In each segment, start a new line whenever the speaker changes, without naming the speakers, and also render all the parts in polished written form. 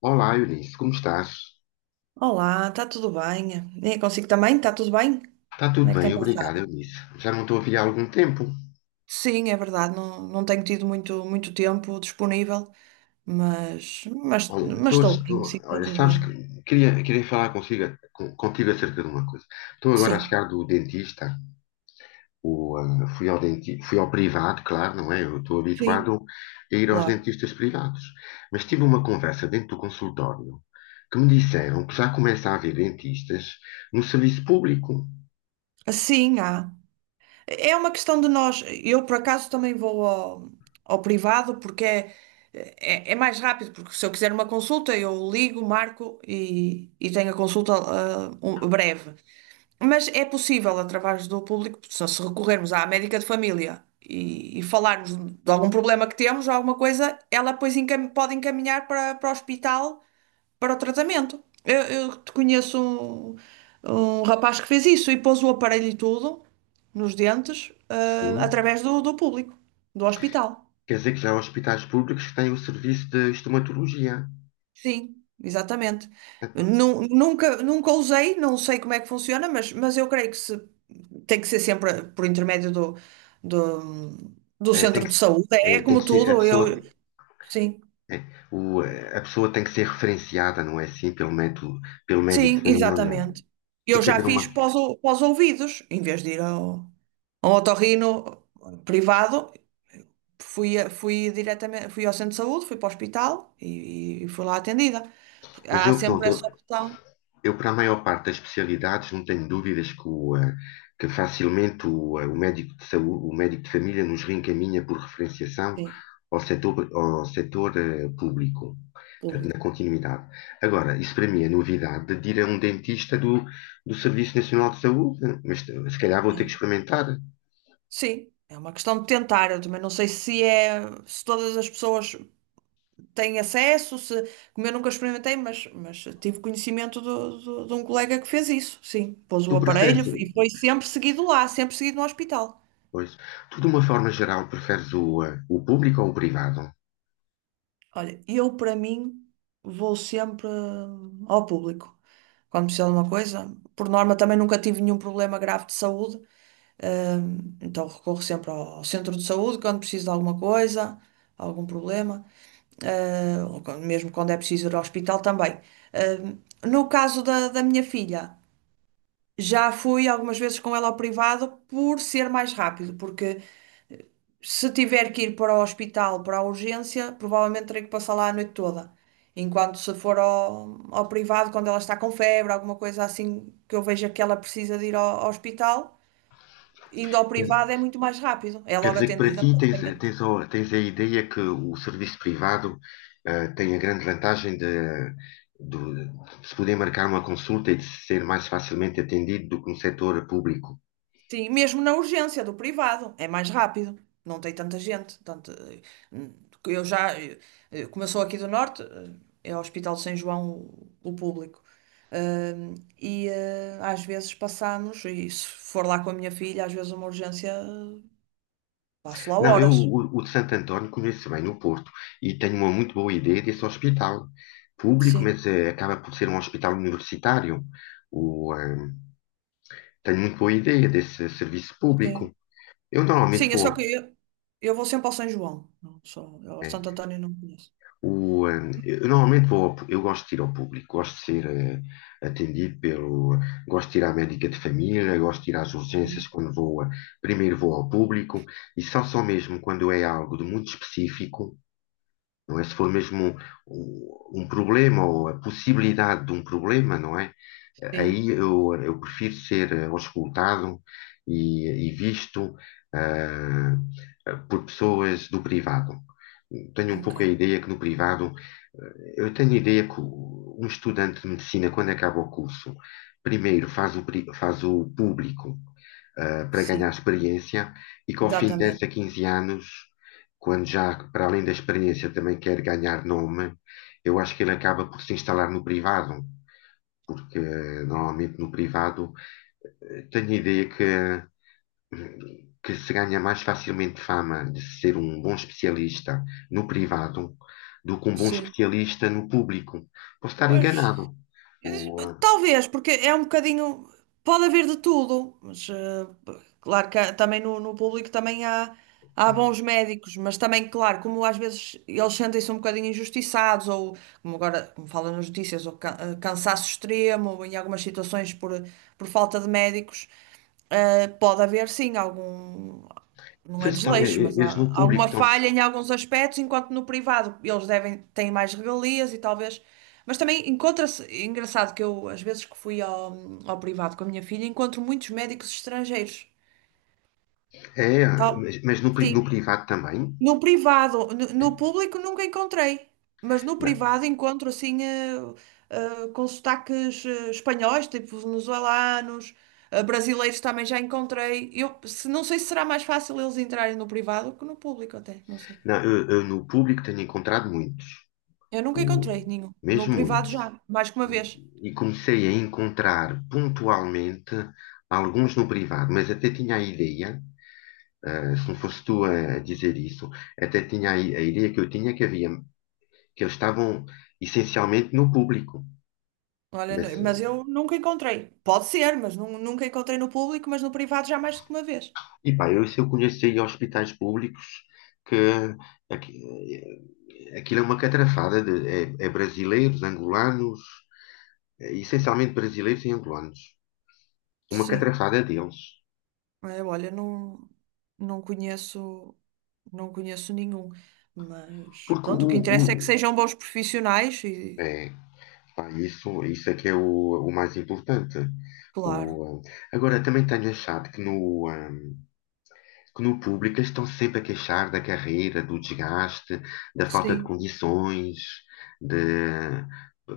Olá, Eunice, como estás?
Olá, está tudo bem? É consigo também? Está tudo bem?
Está
Como
tudo
é que
bem,
tem
obrigado,
passado?
Eunice. Já não estou a ver há algum tempo.
Sim, é verdade, não, não tenho tido muito, muito tempo disponível, mas, mas,
Olha,
mas estou bem, sim, está tudo
sabes
bem.
que queria falar consigo, contigo acerca de uma coisa. Estou agora a
Sim,
chegar do dentista. O, ah, fui ao denti, Fui ao privado, claro, não é? Eu estou habituado
sim,
a ir aos
claro.
dentistas privados. Mas tive uma conversa dentro do consultório, que me disseram que já começa a haver dentistas no serviço público.
Sim, há. É uma questão de nós. Eu, por acaso, também vou ao, ao privado porque é mais rápido, porque se eu quiser uma consulta, eu ligo, marco e tenho a consulta um- breve. Mas é possível, através do público, só se recorrermos à médica de família e falarmos de algum problema que temos, ou alguma coisa, ela depois encam- pode encaminhar para o hospital para o tratamento. Eu te conheço um rapaz que fez isso e pôs o aparelho e tudo nos dentes,
Sim,
através do público, do hospital.
quer dizer que já há hospitais públicos que têm o serviço de estomatologia.
Sim, exatamente.
Epá,
Nunca usei, não sei como é que funciona, mas eu creio que se, tem que ser sempre por intermédio do, do
é,
centro de saúde.
é,
É
tem
como
que ser,
tudo, eu, sim,
é, a pessoa tem que ser referenciada, não é, assim, pelo médico
sim,
de família.
exatamente.
Tem
Eu
que
já
haver
fiz
uma.
pós, o- pós ouvidos, em vez de ir ao, ao otorrino privado, fui, a- fui diretamente, fui ao centro de saúde, fui para o hospital e fui lá atendida. Porque
Mas
há
eu, pronto,
sempre essa opção,
eu para a maior parte das especialidades não tenho dúvidas que facilmente o médico de família nos reencaminha por referenciação
sim,
ao setor, ao setor público, portanto, na
público,
continuidade. Agora, isso para mim é novidade, de ir a um dentista do Serviço Nacional de Saúde, mas se calhar vou ter que
né?
experimentar.
Sim, é uma questão de tentar. Eu também não sei se é, se todas as pessoas têm acesso, se, como eu nunca experimentei, mas tive conhecimento de um colega que fez isso. Sim, pôs o
Tu
aparelho
preferes,
e foi sempre seguido lá, sempre seguido no hospital.
pois, tu de uma forma geral preferes o público ou o privado?
Olha, eu para mim vou sempre ao público. Quando preciso de uma coisa, por norma também nunca tive nenhum problema grave de saúde, então recorro sempre ao ao centro de saúde quando preciso de alguma coisa, algum problema. Ou quando- mesmo quando é preciso ir ao hospital também. Eh, no caso da, da minha filha, já fui algumas vezes com ela ao privado por ser mais rápido, porque se tiver que ir para o hospital, para a urgência, provavelmente terei que passar lá a noite toda. Enquanto se for ao, ao privado, quando ela está com febre, alguma coisa assim que eu veja que ela precisa de ir ao, ao hospital, indo ao
Quer
privado é muito mais rápido, é
Quer
logo
dizer que para ti
atendida.
tens, tens a ideia que o serviço privado, tem a grande vantagem de- de se poder marcar uma consulta e de ser mais facilmente atendido do que no setor público.
Sim, mesmo na urgência do privado, é mais rápido, não tem tanta gente. Tanto, hum, eu já, como eu sou aqui do Norte, é o Hospital de São João o público. Hum, e às vezes passamos, e se for lá com a minha filha, às vezes uma urgência, passo lá
Não,
horas.
o de Santo António conheço bem no Porto e tenho uma muito boa ideia desse hospital público,
Sim,
mas acaba por ser um hospital universitário. O, eh, Tem muito boa ideia desse serviço público.
sim.
Eu normalmente
Sim, é só
vou.
que eu vou sempre ao São João, não só, eu ao
eh,
Santo António não conheço.
eu normalmente vou, eu gosto de ir ao público, gosto de ser, atendido pelo, gosto de ir à médica de família, gosto de ir às
Uhum.
urgências quando vou, primeiro vou ao público, e só, só mesmo quando é algo de muito específico. Não é? Se for mesmo um problema ou a possibilidade de um problema, não é?
Sim,
Aí eu prefiro ser, auscultado e visto, ah, por pessoas do privado. Tenho um
ok.
pouco a ideia que no privado, eu tenho a ideia que um estudante de medicina, quando acaba o curso, primeiro faz faz o público, para ganhar
Sim,
experiência, e que ao fim de 10 a
exatamente.
15 anos, quando já, para além da experiência, também quer ganhar nome, eu acho que ele acaba por se instalar no privado, porque, normalmente no privado, tenho a ideia que se ganha mais facilmente fama de ser um bom especialista no privado do que um bom
Sim.
especialista no público. Posso estar
Pois.
enganado. O, eh,
Talvez, porque é um bocadinho. Pode haver de tudo, mas claro que há- também no, no público também há, há bons médicos, mas também, claro, como às vezes eles sentem-se um bocadinho injustiçados, ou como agora, como falam nas notícias, ou cansaço extremo, ou em algumas situações por falta de médicos, pode haver sim algum não é
Vocês estão,
desleixo, mas
eles
há
no público
alguma
estão,
falha em alguns aspectos, enquanto no privado eles devem, têm mais regalias e talvez. Mas também encontra-se, é engraçado que eu, às vezes que fui ao, ao privado com a minha filha, encontro muitos médicos estrangeiros.
é,
Tal,
mas, no
sim,
privado também,
no privado, no, no público nunca encontrei, mas no
né?
privado encontro assim com sotaques espanhóis, tipo venezuelanos, brasileiros também já encontrei. Eu se- não sei se será mais fácil eles entrarem no privado que no público até, não sei.
Não, eu no público tenho encontrado muitos,
Eu nunca
o-
encontrei nenhum. No
mesmo
privado
muitos.
já, mais que uma vez.
E comecei a encontrar pontualmente alguns no privado, mas até tinha a ideia, ah, se não fosse tu a dizer isso, até tinha a ideia que eu tinha, que havia, que eles estavam essencialmente no público.
Olha, n-
Mas,
mas
eh,
eu nunca encontrei. Pode ser, mas nunca encontrei no público, mas no privado já mais que uma vez.
e pá, eu, se eu conheço aí hospitais públicos que aqui- aquilo é uma catrafada de, é, é brasileiros, angolanos. Eh, essencialmente brasileiros e angolanos. Uma
Sim.
catrafada deles.
É, olha, não, não conheço, não conheço nenhum. Mas
Porque
pronto, o
o,
que interessa é que
o-
sejam bons profissionais e,
é, pá, isso é que é o mais importante.
claro.
O, eh, Agora, também tenho achado que no público eles estão sempre a queixar da carreira, do desgaste, da falta de
Sim,
condições, de...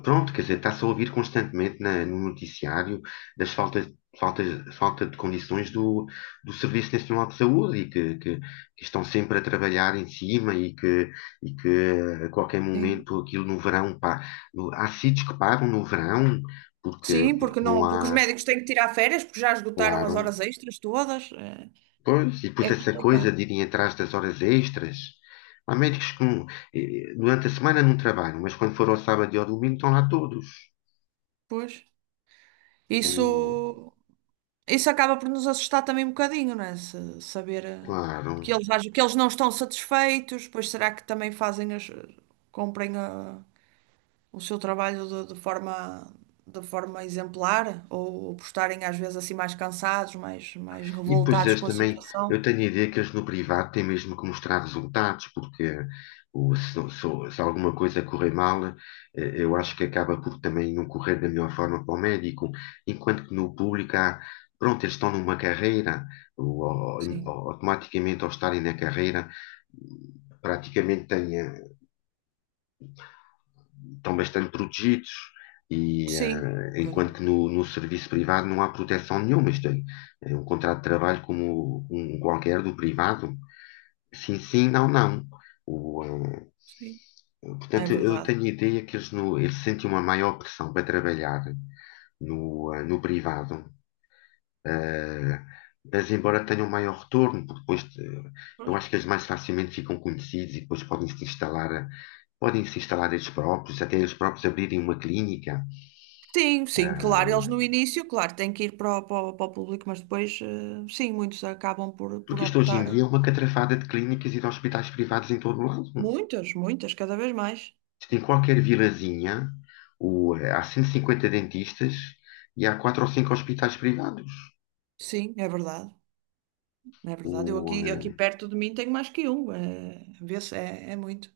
Pronto, quer dizer, está-se a ouvir constantemente no noticiário das faltas, falta de condições do Serviço Nacional de Saúde, e que, que estão sempre a trabalhar em cima, e que, e que, a qualquer
sim.
momento aquilo no verão, pá, há sítios que pagam no verão porque,
Sim, porque
porque não
não, porque os
há,
médicos têm que tirar férias, porque já esgotaram as
claro.
horas extras todas.
Pois, e
É,
depois
é
essa coisa
complicado.
de irem atrás das horas extras. Há médicos que, durante a semana não trabalham, mas quando for ao sábado e ao domingo estão lá todos.
Pois.
O,
Isso. Isso acaba por nos assustar também um bocadinho, não é? Saber
Claro.
que eles, que eles não estão satisfeitos, pois será que também fazem as, cumprem o seu trabalho de forma exemplar? Ou por estarem às vezes assim mais cansados, mais, mais
E depois
revoltados
eles
com a
também,
situação?
eu tenho a ideia que eles no privado têm mesmo que mostrar resultados, porque, se, se alguma coisa correr mal, eu acho que acaba por também não correr da melhor forma para o médico, enquanto que no público há, pronto, eles estão numa carreira, ou-
Sim,
ou automaticamente ao estarem na carreira, praticamente estão bastante protegidos, e,
sim, um
enquanto
bocadinho,
que no serviço privado não há proteção nenhuma. Isto é, é um contrato de trabalho como um qualquer do privado. Sim, sim, não, não. O, eh,
sim, é
Portanto, eu
verdade.
tenho a ideia que eles, no, eles sentem uma maior pressão para trabalhar no, no privado, ah, mas embora tenham um maior retorno, porque depois, eu
Pois.
acho que eles mais facilmente ficam conhecidos e depois podem se instalar, podem se instalar eles próprios, até eles próprios abrirem uma clínica.
Sim, sim, claro, eles no
Ah,
início, claro, têm que ir para para o público, mas depois, sim, muitos acabam por
porque isto hoje em
optar.
dia é uma catrafada de clínicas e de hospitais privados em todo o lado.
Muitas, muitas, cada vez mais.
Isto, em qualquer vilazinha, há 150 dentistas e há quatro ou cinco hospitais privados.
Sim, é verdade. É verdade. Eu
O,
aqui, aqui
eh,
perto de mim tenho mais que um. É, vê-se, é, é muito.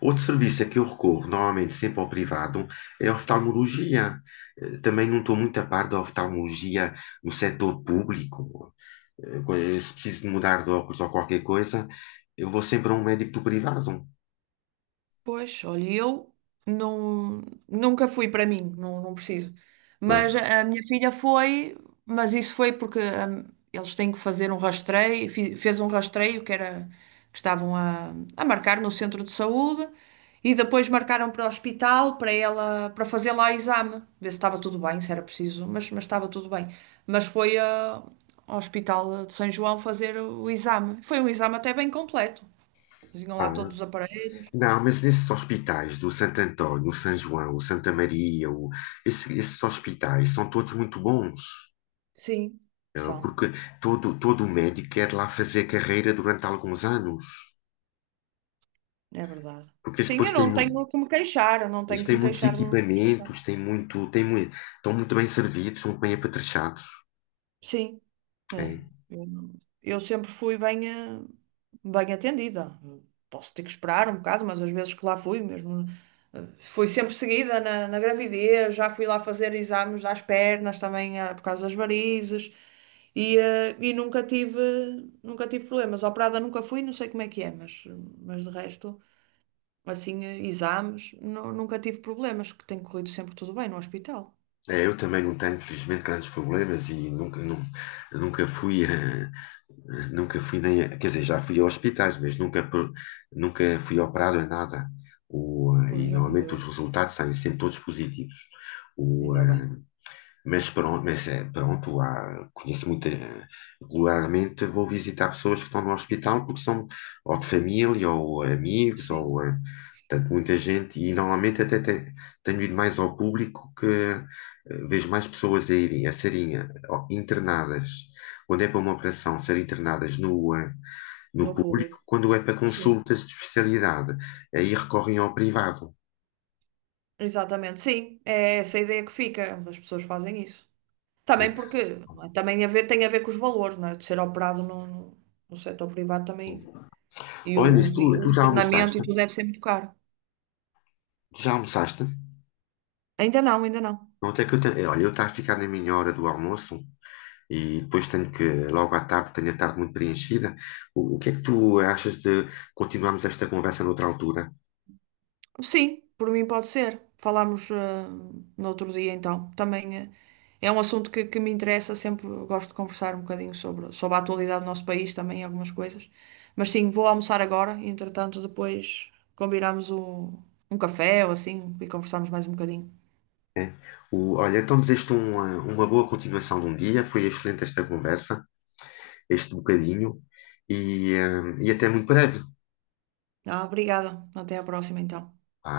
Outro serviço a que eu recorro normalmente, sempre ao privado, é a oftalmologia. Eh, também não estou muito a par da oftalmologia no setor público. Se preciso de mudar de óculos ou qualquer coisa, eu vou sempre a um médico do privado.
Pois, olha, eu não, nunca fui para mim, não, não preciso.
Pois.
Mas a minha filha foi, mas isso foi porque eles têm que fazer um rastreio, fez um rastreio que era que estavam a marcar no centro de saúde e depois marcaram para o hospital para ela para fazer lá exame, ver se estava tudo bem, se era preciso, mas estava tudo bem. Mas foi ao hospital de São João fazer o exame. Foi um exame até bem completo. Tinham lá
Ah,
todos os aparelhos.
não, mas nesses hospitais do Santo António, o São João, o Santa Maria, esses hospitais são todos muito bons,
Sim,
eh,
são,
porque todo, todo médico quer lá fazer carreira durante alguns anos,
é verdade.
porque eles
Sim,
depois
eu
têm,
não tenho que me queixar, eu não
eles
tenho que
têm
me
muitos
queixar do hospital.
equipamentos, têm muito, estão muito bem servidos, são muito bem apetrechados.
Sim,
É,
é. Eu, não- Eu sempre fui bem, bem atendida. Posso ter que esperar um bocado, mas às vezes que lá fui mesmo. Fui sempre seguida na, na gravidez, já fui lá fazer exames às pernas também por causa das varizes e e nunca tive, nunca tive problemas. Operada nunca fui, não sei como é que é, mas de resto. Assim, exames, nunca tive problemas, que tem corrido sempre tudo bem no hospital.
é, eu também não tenho, infelizmente, grandes problemas, e nunca, nunca fui, nunca fui nem, quer dizer, já fui a hospitais, mas nunca, nunca fui operado em nada.
Pois
E
é como
normalmente
eu,
os resultados saem sempre todos positivos. O,
ainda bem.
eh, mas pronto, mas, eh, pronto, conheço muito, eh, regularmente vou visitar pessoas que estão no hospital porque são ou de família ou amigos, ou,
Sim,
eh, portanto, muita gente, e normalmente até tenho ido mais ao público, que, vejo mais pessoas a irem, a serem, internadas, quando é para uma operação, serem internadas no
no
público,
público,
quando é para
sim.
consultas de especialidade, aí recorrem ao privado,
Exatamente, sim, é essa a ideia que fica, as pessoas fazem isso.
né?
Também porque, não é? Também a ver, tem a ver com os valores, não é? De ser operado no setor privado também, e
Olha, nisso,
o
tu já
internamento e
almoçaste?
tudo deve ser muito caro.
Tu já almoçaste?
Ainda não, ainda não.
Não, até que eu tenho, olha, eu estou a ficar na minha hora do almoço, e depois tenho que, logo à tarde, tenho a tarde muito preenchida. O que é que tu achas de continuarmos esta conversa noutra altura?
Sim, por mim pode ser. Falámos no outro dia então. Também é um assunto que me interessa, sempre gosto de conversar um bocadinho sobre, sobre a atualidade do nosso país também, algumas coisas. Mas sim, vou almoçar agora e entretanto depois combinamos um, um café ou assim e conversamos mais um bocadinho.
É. O- olha, então desejo-te uma boa continuação de um dia. Foi excelente esta conversa, este bocadinho, e, eh, e até muito breve.
Ah, obrigada. Até à próxima então.
Vá.